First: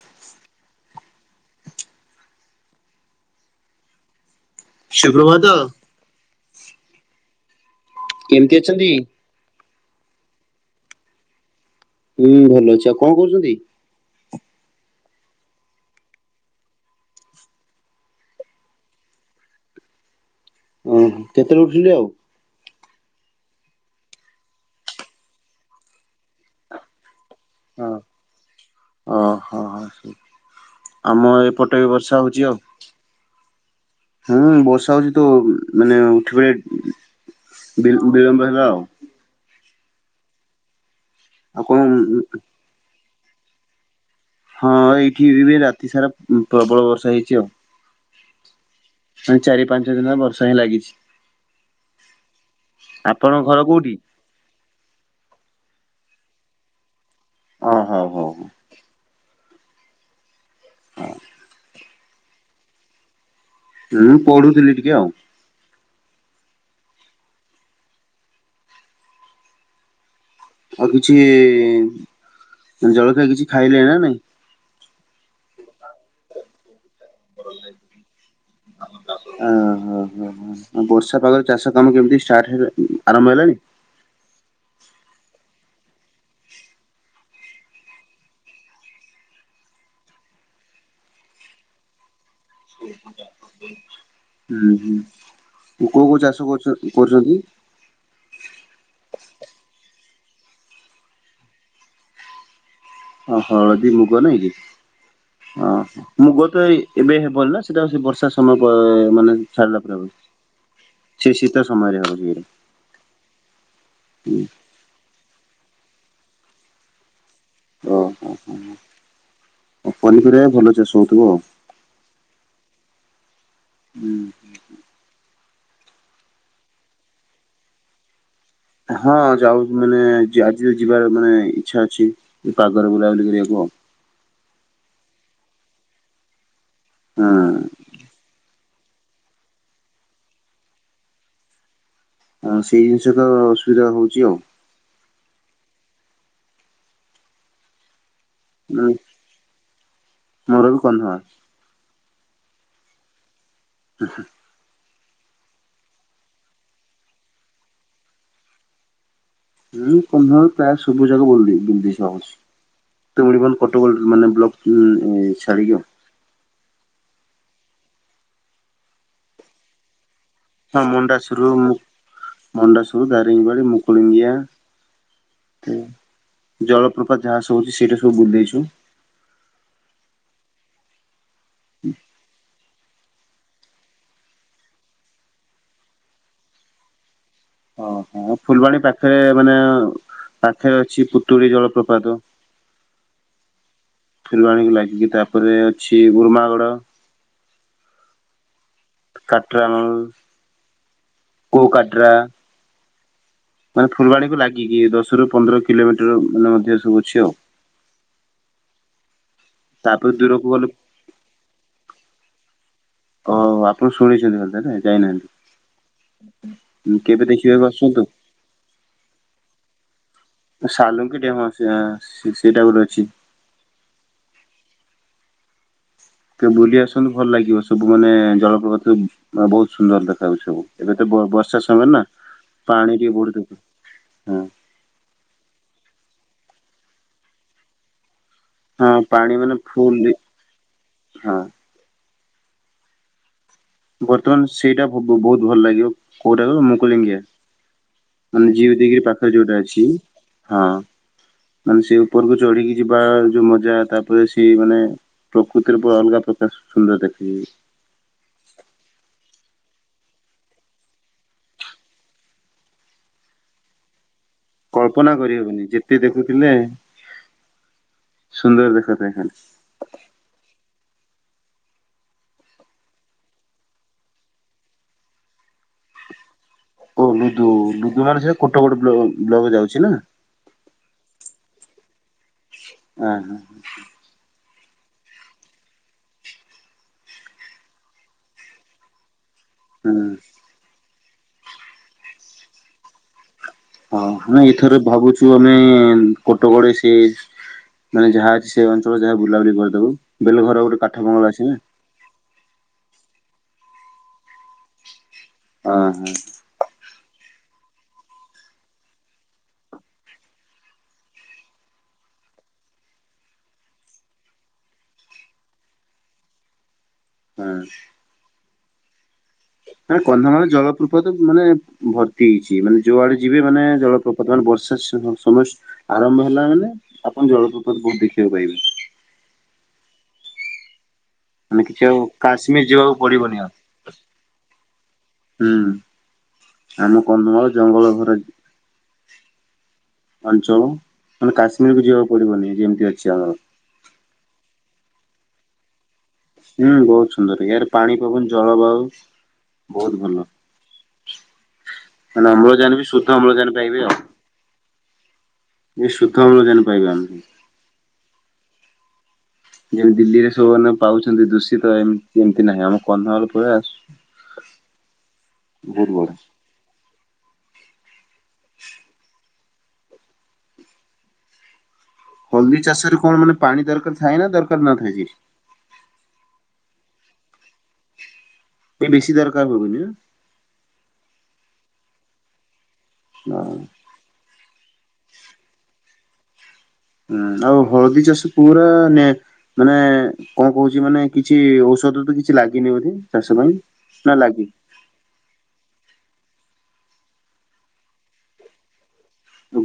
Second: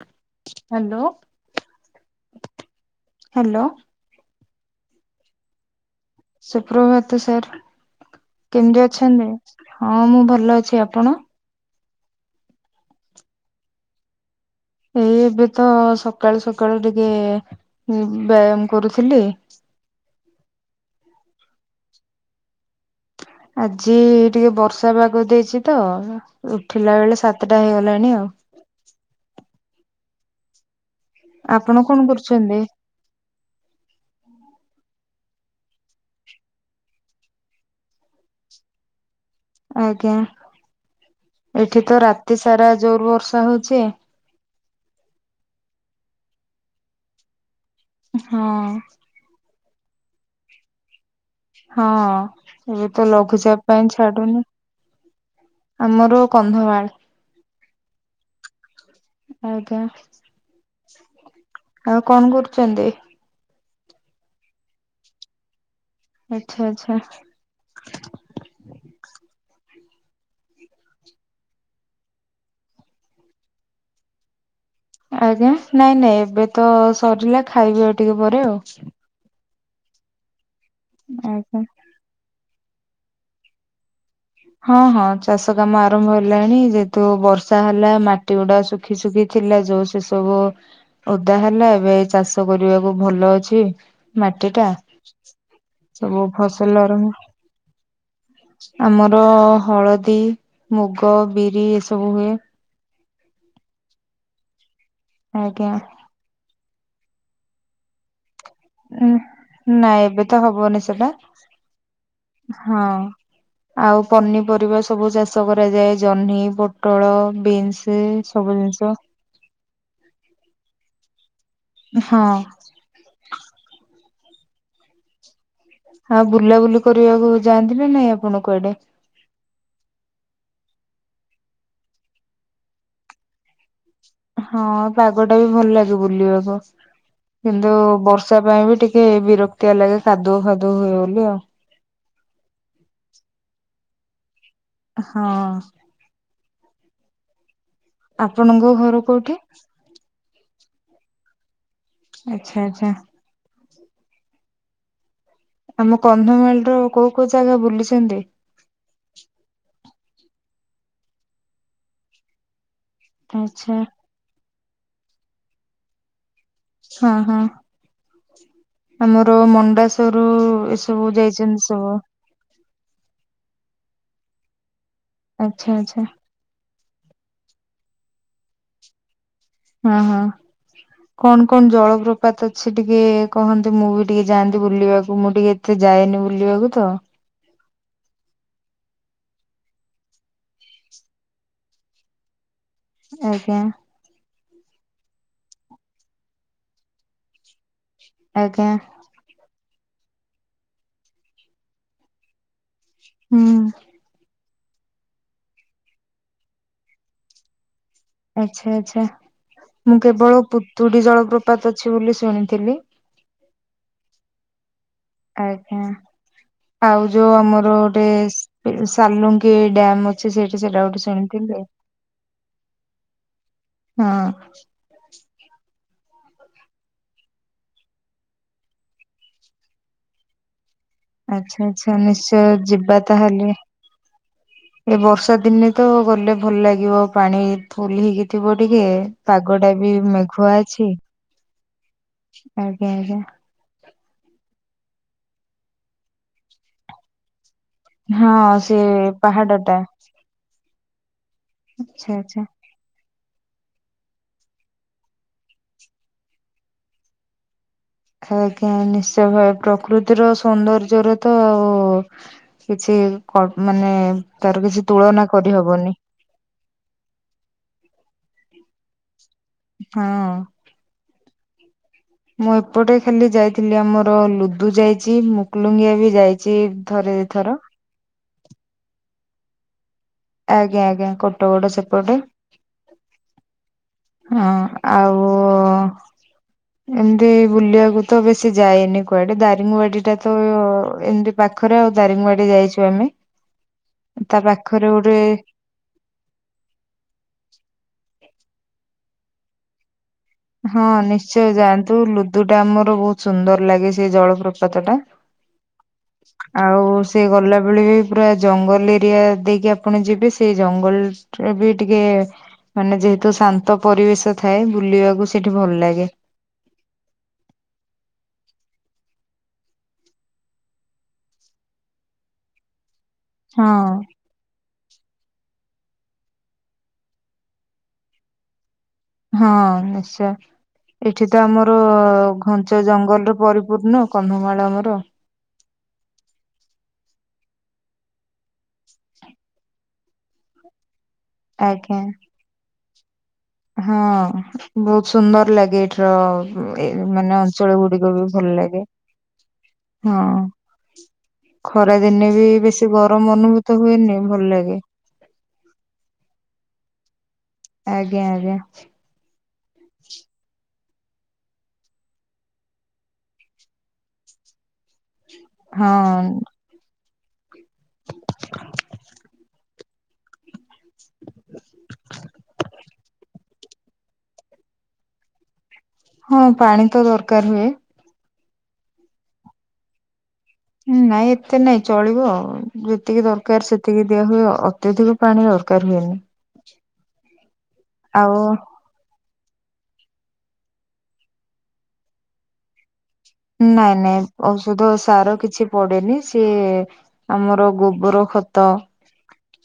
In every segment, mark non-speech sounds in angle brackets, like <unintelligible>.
ହ hello hello ଶୁକ୍ରଭାତ ସୁପ୍ରଭାତ ସାର୍। କେମିତି ଅଛନ୍ତି ହଁ ମୁଁ ଭଲ ଅଛି। ଆପଣ? ହୁଁ ଭଲ ଅଛି, ଆଉ କଣ କରୁଛନ୍ତି? ଏଇ ଏବେ ତ ସକାଳୁ ସକାଳୁ ଟିକେ ବ୍ୟାୟାମ କରୁଥିଲି। ଓହ କେତେବେଳେ ଉଥିଲେ ଆଉ। ଆଜି ଟିକେ ବର୍ଷା ପାଗ ଦେଇଛି ତ ଉଠିଲା ବେଳେ ସାତଟା ହଁ ହେଇଗଲାଣି ଆଉ। ଓହୋ ହୋ ଆମ ଏପଟେ ଆପଣ ବି କଣ ବର୍ଷା ହଉଛି କରୁଛନ୍ତି? ଆଉ। ହୁଁ ବର୍ଷା ହଉଛି ତ ମାନେ ଉଠୀବେ। ବି ବିଳମ୍ବ ହେଲା ଆଉ। ଆଜ୍ଞା ଆଉ କଣ ଏଠି ତ ରାତି ସାରା ଜୋଉ ବର୍ଷା ହଉଛି ହଁ ଏଇଠି ଏ ରାତି ସାରା ପ୍ରବଳ ବର୍ଷା ହେଇଛି ଆଉ। ହଁ ମାନ ଚାରି ପାଞ୍ଚ ଦିନ ବର୍ଷା ହିଁ ଲାଗିଛି। ହଁ ଏବେ ତ ଆପଣଙ୍କ ଘର ଲଘୁଚାପ ପାଇଁ କୋଉଠି? ଛାଡୁନି। ଆମର କନ୍ଧମାଳ। ଓ ହଉ ହଉ ଆଂଜ୍ଞା। ହ ଆଉ କଣ କରୁଛନ୍ତି? ହୁଁ ପଢୁଥିଲି ଟିକେ ଆଉ। ଆଚ୍ଛା ଆଚ୍ଛା ଆଉ କିଛି, ଜଳଖିଆ କିଛି ଖାଇଲେ ନା ନାଇଁ? ଆଜ୍ଞା, ନାଇଁ ନାଇଁ, ଏବେ ତ ସରିଲା, ଖାଇବି ଆଉ ଟିକେ ପରେ ଆଉ। ଓହୋ ହ ହ ବର୍ଷା ପାଗରେ ଆଜ୍ଞା। ଚାଷ କାମ କେମିତି ଷ୍ଟାର୍ଟ, ଆରମ୍ଭ ହେଲାଣିି? ହଁ ହଁ ଚାଷ କାମ ଆରମ୍ଭ ହେଲାଣି, ଯେହେତୁ ବର୍ଷା ହେଲା ମାଟି ଗୁଡା ଶୁ ଶୁଖି ଶୁଖି ଥିଲା ଯୋଉ, ସେ ସବୁ ଓଦା ହେଲା, ଏବେ ଚାଷ ଚାଷ କରିବାକୁ ଭଲ ଅଛି, ମାଟି ଟା। ହୁଁ ହୁଁ କୋଉ କୋଉ ସବୁ ଚାଷ କରୁଛ ଫସଲ ଆରମ୍ଭ କରୁଛନ୍ତି? ଆମର ହଳଦୀ, ମୁଗ, ବିରି, ଏସବୁ ହୁଏ। ଓ ହଳଦୀ ମୁଗ ନାଇଁ କି? ଆଜ୍ଞା ଓହୋ ମୁଗ ତ ଏଇ ଏବେ ହେବନି ନା, ସେଟା <unintelligible> ବର୍ଷା ସମୟ, ଉଁ ମାନେ ଛାଡିଲା ପରେ ନାଇଁ ହବ, ଏବେ ତ ହବନି ସେଟା ସେ ଶୀତ ସମୟରେ ହବ ଜୋରେ। ହଁ। ଆଉ ପନିପରିବା ସ ସବୁ ଚାଷ କରାଯାଏ, ଜହ୍ନି, ପୋଟଳ, ବିନ୍ସ ଓହୋ ସବୁ ଜିନିଷ। ପନିପରିବା ବି ଭଲ ଚାଷ ହଉଥିବ ଆଉ। ହଁ। ହୁଁ। ହଁ ବୁଲାବୁଲି କରିବାକୁ ଯାଆନ୍ତି ନା ନାଇଁ ଆପଣ କୁଆଡେ? ହଁ, ଯାଉ ମାନେ, ଆଜି ଯିବାର ମାନେ ଇଛା ଅଛି, ପାଗରେ ବୁଲାବୁଲି କରିବାକୁ ଆଉ। ହଁ ପାଗ ଟା ବି ଭଲ ଲାଗେ ବୁଲିବାକୁ କିନ୍ତୁ ବର୍ଷ ବର୍ଷା ପାଇଁ ବି ଟିକେ ବିରକ୍ତିଆ ଲାଗେ, କାଦୁଅ ଫାଦୁଅ ହୁଏ ବୋଲି ଆଉ। ଆଉ ସେଇ ଜିନିଷ ତ ଅସୁବିଧା ହଉଚି ଆଉ। ହଁ। ଆପଣଙ୍କ ମାନେ ଘର କୋଉଠି? ମୋର ବି <unintelligible> ଆଛା ଆଛା। ହୁଁ ହୁଁ। ଆମ କନ୍ଧମାଳ ର କୋଉ କୋଉ ଜାଗା ବୁଲିଚନ୍ତି? ମୁଁ କନ୍ଧମାଳ ପ୍ରାୟ ସବୁ ଜାଗା ବୁ ବୁଲି ଦେଇ ଦେଇଛି ଅବଶ୍ୟ, <unintelligible> ଆଚ୍ଛା କଟକ ମାନେ ବ୍ଲକ ହୁଁ, ଛାଡିକି ଆଉ। ହଁ ହଁ, ଆମର ମଣ୍ଡାସରୁ ଏ ସବୁ ଯାଇଚନ୍ତି ସବୁ। ମଣ୍ଡାସୁରୁ ଦାରିଙ୍ଗି ବାଡ଼ି, ମୁକୁଳିଙ୍ଗିଆ ତେ ଆଛା ଆଛା। ଜଳପ୍ରପାତ ଯାହା ସବୁ ଅଛି, ସେଇଟା ସବୁ ବୁଲିଦେଇଛୁ। ହଁ ହଁ, କଣ କଣ ଜଳପ୍ରପାତ ଅଛି? ଟିକେ କହନ୍ତି, ମୁଁ ବି ଟିକେ ଯାଆନ୍ତି ବୁଲିବାକୁ, ମୁଁ ଟିକେ ଏତେ ଯାଏନି ବୁଲିବାକୁ ତ। ଓହୋ, ହଁ, ଫୁଲବାଣୀ ପାଖରେ ମାନେ ପାଖରେ ଅଛି ପୁଟୁଳି ଜଳପ୍ରପାତ। ଆଜ୍ଞା। ଫୁଲୁବାଣୀକୁ ଲାଗିକି, ତାପରେ ଅଛି ଉର୍ମାଗଡ଼ ଆଜ୍ଞା। କାଟ୍ର, <unintelligible> କୋଉ କାଟ୍ରା ହୁଁ। ଫୁଲବାଣୀକୁୁ ଲାଗିକି, ଦଶରୁ ପନ୍ଦର କିଲୋମିଟର ମାନେ ମଧ୍ୟ ସବୁ ଅଛି ଆଉ। ଆଛା, ଆଛା, ମୁଁ ତାପରେ କେବଳ ଦୂରକୁ ଗଲେ ପୁତୁଡି ଜଳପ୍ରପାତ ଅଛି ବୋଲି ଶୁଣିଥିଲି। ଓ ଆପଣ ଶୁଣିଚନ୍ତି ତାହେଲେ ଯାଇନାହାନ୍ତି। ଆଜ୍ଞା, ଆଉ କେବେ ଯୋଉ ଦେଖିବାକୁ ଆମର ଆସନ୍ତୁ ଗୋଟେ ସାଲୁଙ୍କି ଡ୍ୟାମ ଅଛି। ସେଇଠି ସେଇଟା ଗୋଟେ ସାଲୁଙ୍କି ଶୁଣିଥିଲି। ଡ୍ୟାମ୍ ସେଇଟା ଗୋଟେ ଅଛି। ହଁ। ଟିକେ ବୁଲି ଆସନ୍ତୁ ଭଲ ଲାଗିବ ସବୁ ମାନେ ଜଳପ୍ରପାତ ବହୁତ ସୁନ୍ଦର ଦେଖାଯାଉଚି ସବୁ। ଏବେ ତ ଆଚ୍ଛା ବର୍ଷା ସମୟରେ ଆଚ୍ଛା ନା ନିଶ୍ଚୟ ଯିବା ପାଣି ଟିକେ ତାହେଲେ ବଢୁଥିବ ହଁ। ଏ ବର୍ଷା ଦିନେ ତ ଗଲେ ଭଲ ଲାଗିବ ପାଣି ଫୁଲ୍ ହେଇକି। ଥିବ ଟିକେ, ହଁ ପାଣି ମାନେ ପାଗ ଟା ବି ଫୁଲ ମେଘୁଆ ଅଛି। ହଁ ଆଜ୍ଞା ଆଜ୍ଞା। ବର୍ତ୍ତମାନ ସେଇଟା ବହୁତ ଭଲ ଲାଗିବ, କୋଉଟା କ ମୁଁ କଲିଙ୍ଗିଆ। ମାନେ ହଁ ଯିଏ ବି ସେ ଦେଇକିରି ପାଖରେ ଯୋଉଟା ପାହାଡ଼ଟା ଅଛି ହଁ ମାନେ ସେ ଆଚ୍ଛା ଉପରକୁ ଆଚ୍ଛା। ଚଢିକି। ଯିବା ଯୋଉ ମଜା ତାପରେ ସି ମାନେ ପ୍ରକୃତିର ପୁରା ଅଲଗା ପ୍ରକାର ସୁନ୍ଦର ଦେଖାଯିବ। ଆଜ୍ଞା, ନିଶ୍ଚୟ ଭ ପ୍ରକୃତିର ସୌନ୍ଦର୍ଯ୍ୟରେ ତ ଆଉ। କିଛି ମାନେ। ତାର କିଛି କଳ୍ପନା ତୁଳନା କରିହବନି ଯେତେ ଦେଖୁଥିଲେ ସୁନ୍ଦର ଦେଖାଯାଏ ଖାଲି। ହଁ। ମୁଁ ଏପଟେ ଖାଲି ଯାଇଥିଲି ଆମର ଲୁଦୁ ଯାଇଚି, ମୁଗୁଲୁଙ୍ଗିଆ ବି ଯାଇଚି। ଓ ଲୁଦୁ, ଲୁଦୁ ମାନେ ସେ କୋଟଗଡ ବ୍ଲକ ରେ ଯାଉଚି ନା। ଆଜ୍ଞା ଆଜ୍ଞା, କୋଟଗଡ ସେପଟେ। ହଁ ହଁ। ହଁ ଆଉ। ଏମିତି ବୁଲିବାକୁ ତ ବେଶୀ ଯାଏନି କୁଆଡେ ଦା। ଦାରିଙ୍ଗବାଡି ହୁଁ। ଟା ତ ଏମତି ପାଖରେ ଆଉ ଦାରିଙ୍ଗବାଡି ଯାଇଚୁ ଆମେ। ହଁ, ତା ନାଇ ଏଥର ପାଖରେ ଗୋଟେ ଭାବୁଚୁ ଆମେ। କୋଟଗଡ ସେ ମାନେ ଯାହା ଅଛି ସେ ଅଞ୍ଚଳରେ ଯାହା ବୁଲାବୁଲି କରିଦବୁ। ବେଲଘର ଗୋଟେ ହଁ, କାଠ ବଙ୍ଗଳା ଅଛି ନିଶ୍ଚୟ ନା ଯାଆନ୍ତୁ ଲୁଦୁ ଟା ଆମର ବହୁତ ସୁନ୍ଦର ଲାଗେ ସେ ଜଳପ୍ରପାତ ଟା। ହଁ ହଁ। ଆଉ ସେ ଗଲାବେଳେ ବି ପୁରା ଜଙ୍ଗଲ ଏରିଆ ଦେଇକି ଆପଣ ଯିବେ ସେଇ ଜଙ୍ଗଲ। ଏବେ ଟିକେ ମାନେ ଯେହେତୁ ଶାନ୍ତ ପରିବେଶ ଥାଏ ବୁଲିବାକୁ ସେଠି ଭଲ ଲାଗେ। ହୁଁ। ନା କନ୍ଧମାଳରେ ଜଳପ୍ରପତ ମାନେ ଭର୍ତ୍ତି ହେଇଚି, ମାନେ ଯୁଆଡ଼େ ଯିବେ ମାନେ ହଁ ଜଳପ୍ରପ। ବର୍ତ୍ତମାନ ବର୍ଷା ସମୟ ଆରମ୍ଭ ହେଲା ମାନେ ଆପଣ ଜଳପ୍ରପାତ ବହୁତ ଦେଖିବାକୁ ପାଇବେ। ହଁ ନିଶ୍ଚୟ। ଏଠି ତ ମାନେ ଆମର କିଛି ଆଉ କାଶ୍ମୀର ଘଞ୍ଚ ଯିବାକୁ ପଡିବନି ଜଙ୍ଗଲରେ ଆଉ ପରିପୂର୍ଣ୍ଣ କନ୍ଧମାଳ ଆମର। ହୁଁ, ଆମ କନ୍ଧମାଳ ଜଙ୍ଗଲ ଘରେ। ଅଞ୍ଚଳ, ମାନେ କାଶ୍ମୀର କୁ ଆଜ୍ଞା ଯିବାକୁ ପଡିବନି ଯେମିତି ଅଛି ଆମର। ହଁ, ବହୁତ ସୁନ୍ଦର ଲାଗେ ଏଠି। ତଳ- ହୁଁ ଏ ବହୁତ -ମାନେ ସୁନ୍ଦର ୟାର ଅଞ୍ଚଳ ପାଣି ଗୁଡିକ ପବନ ବି ଭଲ ଜଳବାୟୁ ଲାଗେ ବହୁତ ଭଲ। ହଁ। ଖରା ମାନେ ଦିନେ ବି ଅମ୍ଳଜାନ ବେଶୀ ଶୁଦ୍ଧ ଗରମ ଅମ୍ଳଜାନ ଅନୁଭୂତ ପାଇବେ ଆଉ ହୁଏନି ଭଲ ଲାଗେ। ଏ ଶୁଦ୍ଧ ଅମ୍ଳଜାନ ପାଇବା ଆମେ। ଆଜ୍ଞା ଆଜ୍ଞା। ଯେମିତି ଦିଲ୍ଲୀରେ ସବୁମାନେ ପାଉଚନ୍ତି ଦୂଷିତ ଏ ଏମିତି ନାହିଁ ଆମ କନ୍ଧମାଳ ପ୍ରୟାସ। ହ। ହଁ। ହଳଦୀ ଚାଷରେ କଣ ମାନେ ପାଣି ଦରକାର ଥାଏ ନା ଦରକାର ନ ଥାଏ ଯେ? ହଁ ପାଣି ତ ଦରକାର ହୁଏ। ଏ ବେଶୀ ଦରକାର ପଡିବ ନା? ନାଇଁ ଏତେ ନାଇଁ ଚଳିବ ଆଉ ଯେତିକି ନା ହୁଁ ଦରକାର ସେ ଏତିକି ଦିଆ ହୁଏ ଅତ୍ୟଧିକ ପାଣି ଦରକାର ହୁଏନି। ହୁଁ ଆଉ ହଳଦୀ ଚାଷ ଆଉ ପୁରା ନେ ମାନେ କଣ କହୁଛି ମାନେ କିଛି ଔଷଧ ତ କିଛି ଲାଗେନି ବୋଧେ ଚାଷ ପାଇଁ ନା ଲାଗେ? ସୁଧ ସାର କିଛି ପଡେନି ସିଏ ଆମର ଗୋବର ଖତ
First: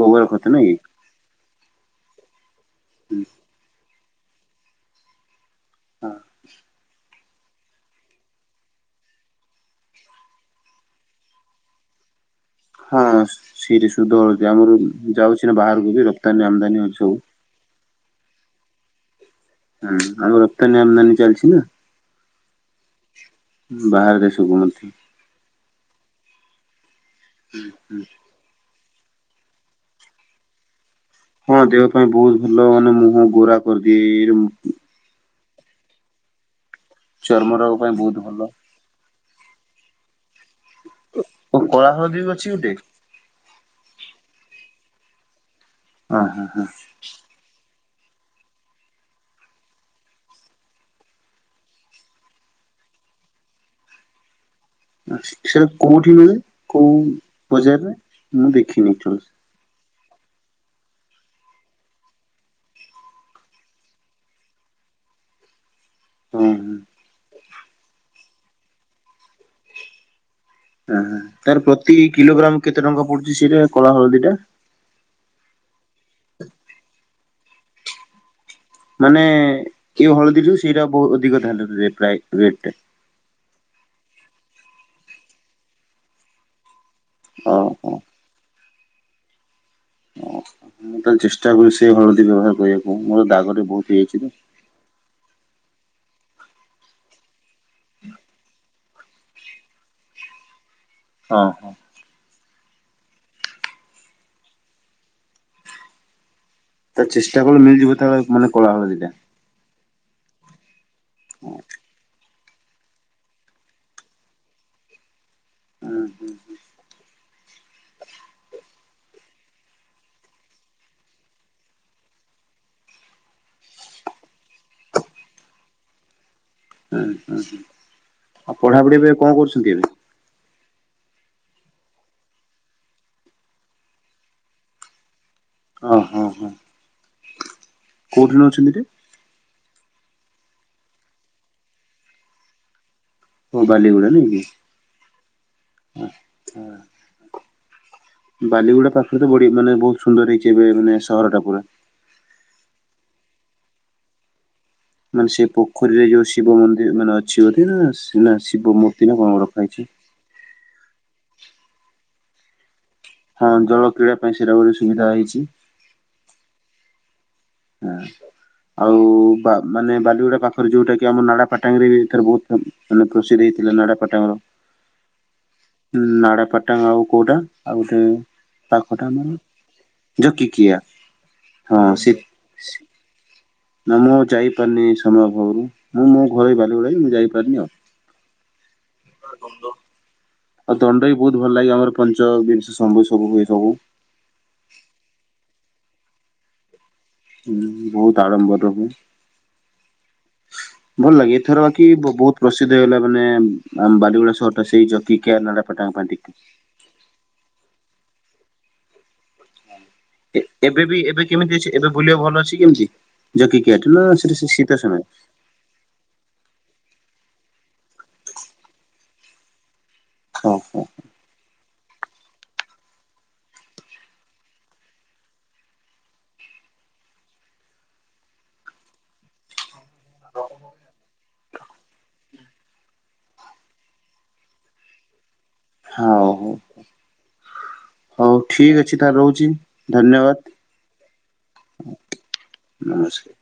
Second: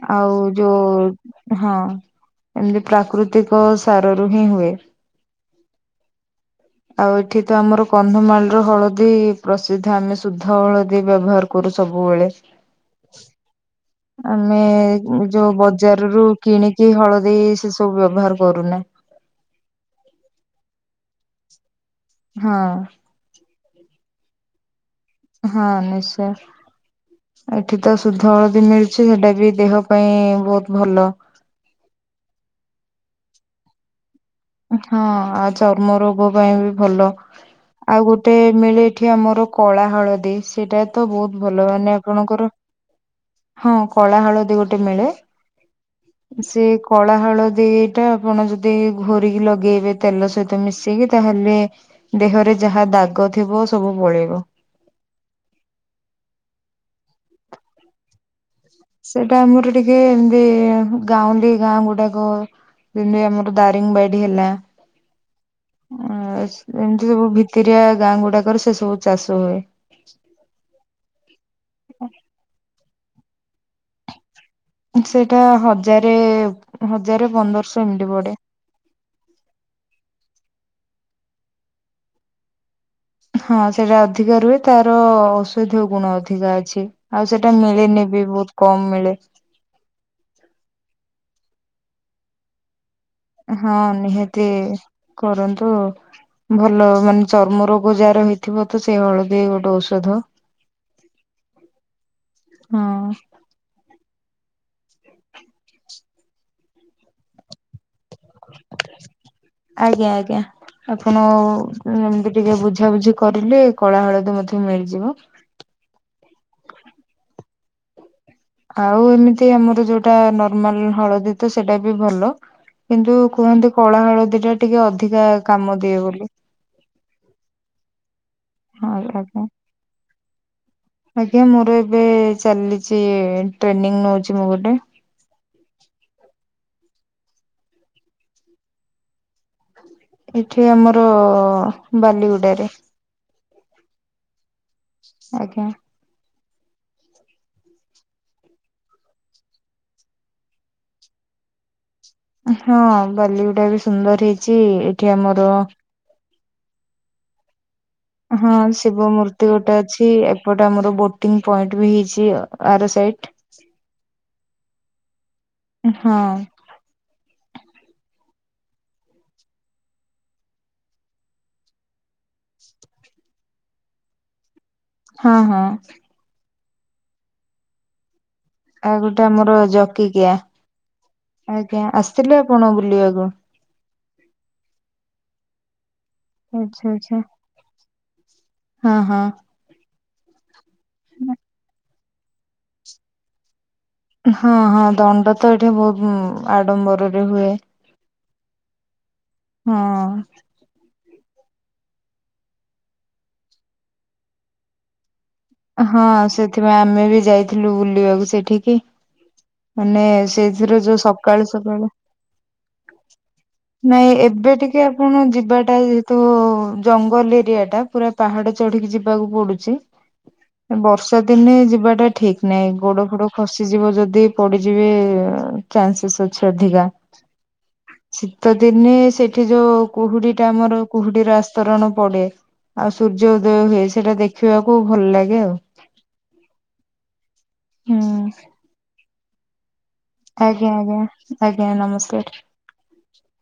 ଗୋବର ଖତ ଆଉ ନାଇଁ? ଯୋଉ ହଁ ଏମିତି ପ୍ରାକୃତିକ ସାରରୁ ହିଁ ମିଳେ ହଁ-। ଆଉ ଏଠି ତ ଆମର କନ୍ଧମାଳର ହଳଦୀ ପ୍ରସିଦ୍ଧ ଆମେ ଶୁଦ୍ଧ ହଳଦୀ ବ୍ୟବହାର ଖୁଡି ସବୁବେଳେ ହଁ ସିରି ସୁଧ ହଉଛି ଆମେ ଆମର ଯାଉଛି ଯୋଉ ନା ବାହାରକୁ ବି ବଜାର ରୁ ରପ୍ତାନୀ ଆମଦାନୀ କିଣିକି ହଉଛି ସବୁ। ହଳଦୀ ସେ ସେ ବ୍ୟବହାର କରୁନେ। ହୁଁ ଆଉ ରପ୍ତାନୀ ଆମଦାନି ଚାଲିଚି ନା ହଁ। ବାହାର ଦେଶରେ ମିଳୁଚି। ହଁ ନିଶ୍ଚୟ ଏଠି ତ ସୁଦ୍ଧା ହଳଦୀ ମିଳୁ ସେଟା ବି ଦେହ ପାଇଁ ବହୁତ ଭଲ। ହଁ, ଦେହ ପାଇଁ ବହୁତ ଭଲ ମାନେ ମୁହଁ ଗୋରା କରିଦିଏ ଏମିତି ହଁ, ଆଉ ଚର୍ମ ରୋଗ ପାଇଁ ବି ଭଲ ଚର୍ମ ରୋଗ ପାଇଁ ଆଉ ବହୁତ ଗୋଟେ ଭଲ। ମିଳେ ଏଠି ଆମର କଳା ହଳଦୀ ସେଟା ତ ବହୁତ ଓ ଭଲ କଳା ମାନେ ହଳଦୀ ବି ଅଛି ଆପଣଙ୍କର ଗୋଟେ ହଁ, କଳା ହଳଦୀ ଗୋଟେ ମିଳେ ହଁ ହଁ ସେ ହଁ କଳା ହଳଦୀ ସେଟା ଆପଣ ଯଦି ଘୋରିକି ଲଗେଇବେ ତେଲ ସହିତ ମିଶେଇକି ତାହେଲେ ଦେହରେ ଯାହା ଦାଗ ଥିବ ସବୁ ପଳେଇବ। ସେଟା କୋଉଠି ମିଳେ କୋଉ ବଜାରରେ ମୁଁ ଦେଖିନି ଆକ୍ଚୁଆଲି ସେଟା ଆମର ଟିକେ ଏମତି ଗାଉଁଲି ଗାଁ ଗୁଡାକ ଯେମିତି ଆମର ଦାରିଙ୍ଗିବାଡି ହେଲା ଆ ହଁ ହଁ। ଏମିତି ସବୁ ଭିତତିରିଆ ଗାଁ ଗୁଡାକରେ ସେ ସବୁ ଚାଷ ହୁଏ। ଅହ ତାର ପ୍ରତି କିଲୋଗ୍ରାମ୍ କେତେ ଟଙ୍କା ପଡୁଚି ସେଇଟା କଳା ହଳଦୀ ଟା? ସେଇଟା ହଜାରେ ହଜାରେ ପନ୍ଦରଶହ ଏମିତି ପଡେ। ମାନେ ଏ ହଳଦୀରୁୁ ସେଇଟା ବହୁତ ଅଧିକ ଥାଏ ତା ରେଟ ଟା। ହଁ ସେଇଟା ଅଧିକା ରୁହେ ତାର ଔଷଧୀୟ ଗୁଣ ଅଧିକା ଅଛି। ଆଉ ସେଟା ଓହୋ। ମିଳେନି ବି ବହୁତ କମ୍ ମିଳେ। ଓ ମୁଁ ତାହେଲେ ଚେଷ୍ଟା କରୁଛି ସେଇ ହଳଦୀ ବ୍ୟବହାର କରିବାକୁ ମୋର ଦାଗରେ ହଁ ବହୁତ ହେଇଯାଇଛି ତ। ନିହାତି କରନ୍ତୁ ଭଲ ମାନେ ଚର୍ମ ରୋଗ ଯାହାର ହେଇଥିବ ତ ସେଇ ହଳଦୀ ଗୋଟେ ଔଷଧ ହଁ -ହଁ। ହଁ। ତ ଚେଷ୍ଟା କଲେ ମିଳିଯିବ ତା ମାନେ କଳା ହଳଦୀ ଟା। ଆଜ୍ଞା -ଆଜ୍ଞା ଆପଣ ଏମିତି ଟିକେ ବୁଝାବୁଝି କରିଲେ କଳା ହଳଦୀ ମଧ୍ୟ ମିଳିଯିବ। ହୁଁ -ହୁଁ -ହୁଁ। ଆଉ ଏମିତି ଆମର ଯୋଉଟା ନର୍ମାଲ ହଳଦୀ ତ ସେଇଟା ବି ଭଲ। କିନ୍ତୁ କୁହନ୍ତି କଳା ହଳଦୀ ଟା ଟିକେ ଅଧିକା କାମ ଦିଏ ବୋଲି। ହୁଁ- ହୁଁ -ହଁ -ଆଉ ହଁ ପଢାପଢି ଏବେ କଣ ଆଜ୍ଞା। କରୁଛନ୍ତି ଏବେ? ଆଜ୍ଞା, ମୋର ଏବେ ଚାଲିଛି ଟ୍ରେନିଂ ନଉଛି ମୁଁ ଗୋଟେ, ହଁ- ହଁ- ହଁ -କୋଉଠି ରହୁଛନ୍ତି ରେ ଏଠି ଆମର ବାଲିଗୁଡାରେ। ଓ ବାଲିଗୁଡାରେ ଆଜ୍ଞା ନାଇଁ କି। ବାଲିଗୁଡା ପାଖରେ ତ ବଢି ମାନେ ବହୁତ ସୁନ୍ଦର ହେଇଛି, ଏବେ ମାନେ ସହର ଟା ପୁରା। ହଁ ବାଲିଗୁଡା ଏବେ ସୁନ୍ଦର ହେଇଛି। ଏଠି ମାନେ ଆମର ସେ ପୋଖରୀରେ ଯୋଉ ଶିବ ମନ୍ଦିର ମାନେ ଅଛି ବଧେ ନା। ନା ହଁ ଶିବ ନା କଣ ମୂର୍ତ୍ତି ରଖା ଗୋଟେ ହେଇଛି। ଅଛି, ଏପଟେ ଆମର ବୋଟିଂ ପଏଣ୍ଟ ବି ହେଇଛି, ଅ ଆର ସାଇଟ୍। ହଁ ଜଳ କ୍ରୀଡ଼ା ପାଇଁ ସେଟା ଗୋଟେ ସୁବିଧା ହେଇଛି। ହଁ। ଆଁ। ଆଉ ବା ମାନେ ବାଲିଗୁଡା ପାଖରେ, ଯୋଉଟା କି ଆମ ନାଡା ପାଟାଙ୍ଗରେ ଏଥର ବହୁତ ମାନେ ପ୍ରସିଦ୍ଧି ହେଇଥିଲା ନାଡାପାଟାଙ୍ଗର। ହଁ ହଁ। ହୁଁ, ନାଡ଼ାପାଟାଙ୍ଗ ଆଉ କୋଉଟା, ଆଉ ଗୋଟେ, ଆଉ ଗୋଟେ ଆମର ଜକିକିଆ, ହଁ ଆଜ୍ଞା ସେ ଆସିଥିଲେ ଆପଣ ବୁଲିବାକୁ। ନା ମୁଁଉ ଯାଇପାରିନି ସମୟ ଅଭାବରୁ, ମୁଁ ମୋ ଘର ଏଇ ଆଚ୍ଛା ବାଲିଗୁଡ଼ା ଯେ ମୁଁ ଆଚ୍ଛା ଯାଇପାରିନି ଆଉ। ହଁ ହଁ। ଆଉ ଦଣ୍ଡ ବି ବହୁତ ଭଲ ଲାଗେ, ଆମର ପଞ୍ଚ ବିିଂଶ ଶମ୍ବୁ ସବୁ ହୁଏ ସବୁ। ହଁ ହଁ ଦଣ୍ଡ ତ ଏଠି ବହୁତ ଆଡମ୍ବର ହୁଁ ବହୁତ ଆଡ଼ମ୍ବରରେ ହୁଏ। ହଁ। ଭଲ ଲାଗେ, ଏଥର ବାକି ବହୁତ ପ୍ରସିଦ୍ଧ ହେଇଗଲା ମାନେ ବାଲିଗୁଡା ସହର ଟା ସେଇ ଜକିକିଆ ନାଡ଼ା ହଁ ସେଥିପାଇଁ ଆମେ ବି ଯାଇଥିଲୁ ବୁଲିବାକୁ ସେଠିକି। ମାନେ ଏ ସେଥିରୁ ଏବେ ବି ଯୋଉ ଏବେ ସକାଳୁ କେମିତି ଅଛି ସକାଳୁ ଏବେ ବୁଲିବାକୁ ଭଲ ଅଛି କେମିତି? ଜକି କିଆଟ ନା ନାଇଁ ସେଟା ସେ ଏବେ ଶୀତ ଟିକେ ସମୟ ଆପଣ ଯିବାଟାଇ ତୋ ଜଙ୍ଗଲ ଏରିଆ ଟା ପୁରା ପାହାଡ଼ ଚଢ଼ିକି ଯିବାକୁ ପଡୁଛି। ଏ ଓହୋ ବର୍ଷ ତ ଦିନେ ଯିବାଟା ଠିକ ନାହିଁ, ଗୋଡ ଫୋଡ ଖସିଯିବ ଯଦି ପଡିଯିବେ। ଚାନ୍ସେସ୍ ଅଛି ଅଧିକା, ଶୀତ ଦିନେ ସେଠି ଯୋଉ କୁହୁଡି ଟା ଆମର କୁହୁଡିର ଆସ୍ତରଣ ପଡେ, ଆଉ ସୂର୍ଯ୍ୟ ଉଦୟ ହୁଏ ସେଇଟା ଦେଖିବାକୁ ଭଲ ଲାଗେ ଆଉ। ହାଉ ହୁଁ। ହଉ ଠିକ ଅଛି ତାହେଲେ ରହୁଛି। ଧନ୍ୟବାଦ ଆଜ୍ଞା ଆଜ୍ଞା, ଆଜ୍ଞା ନମସ୍କାର। ନମସ୍କାର।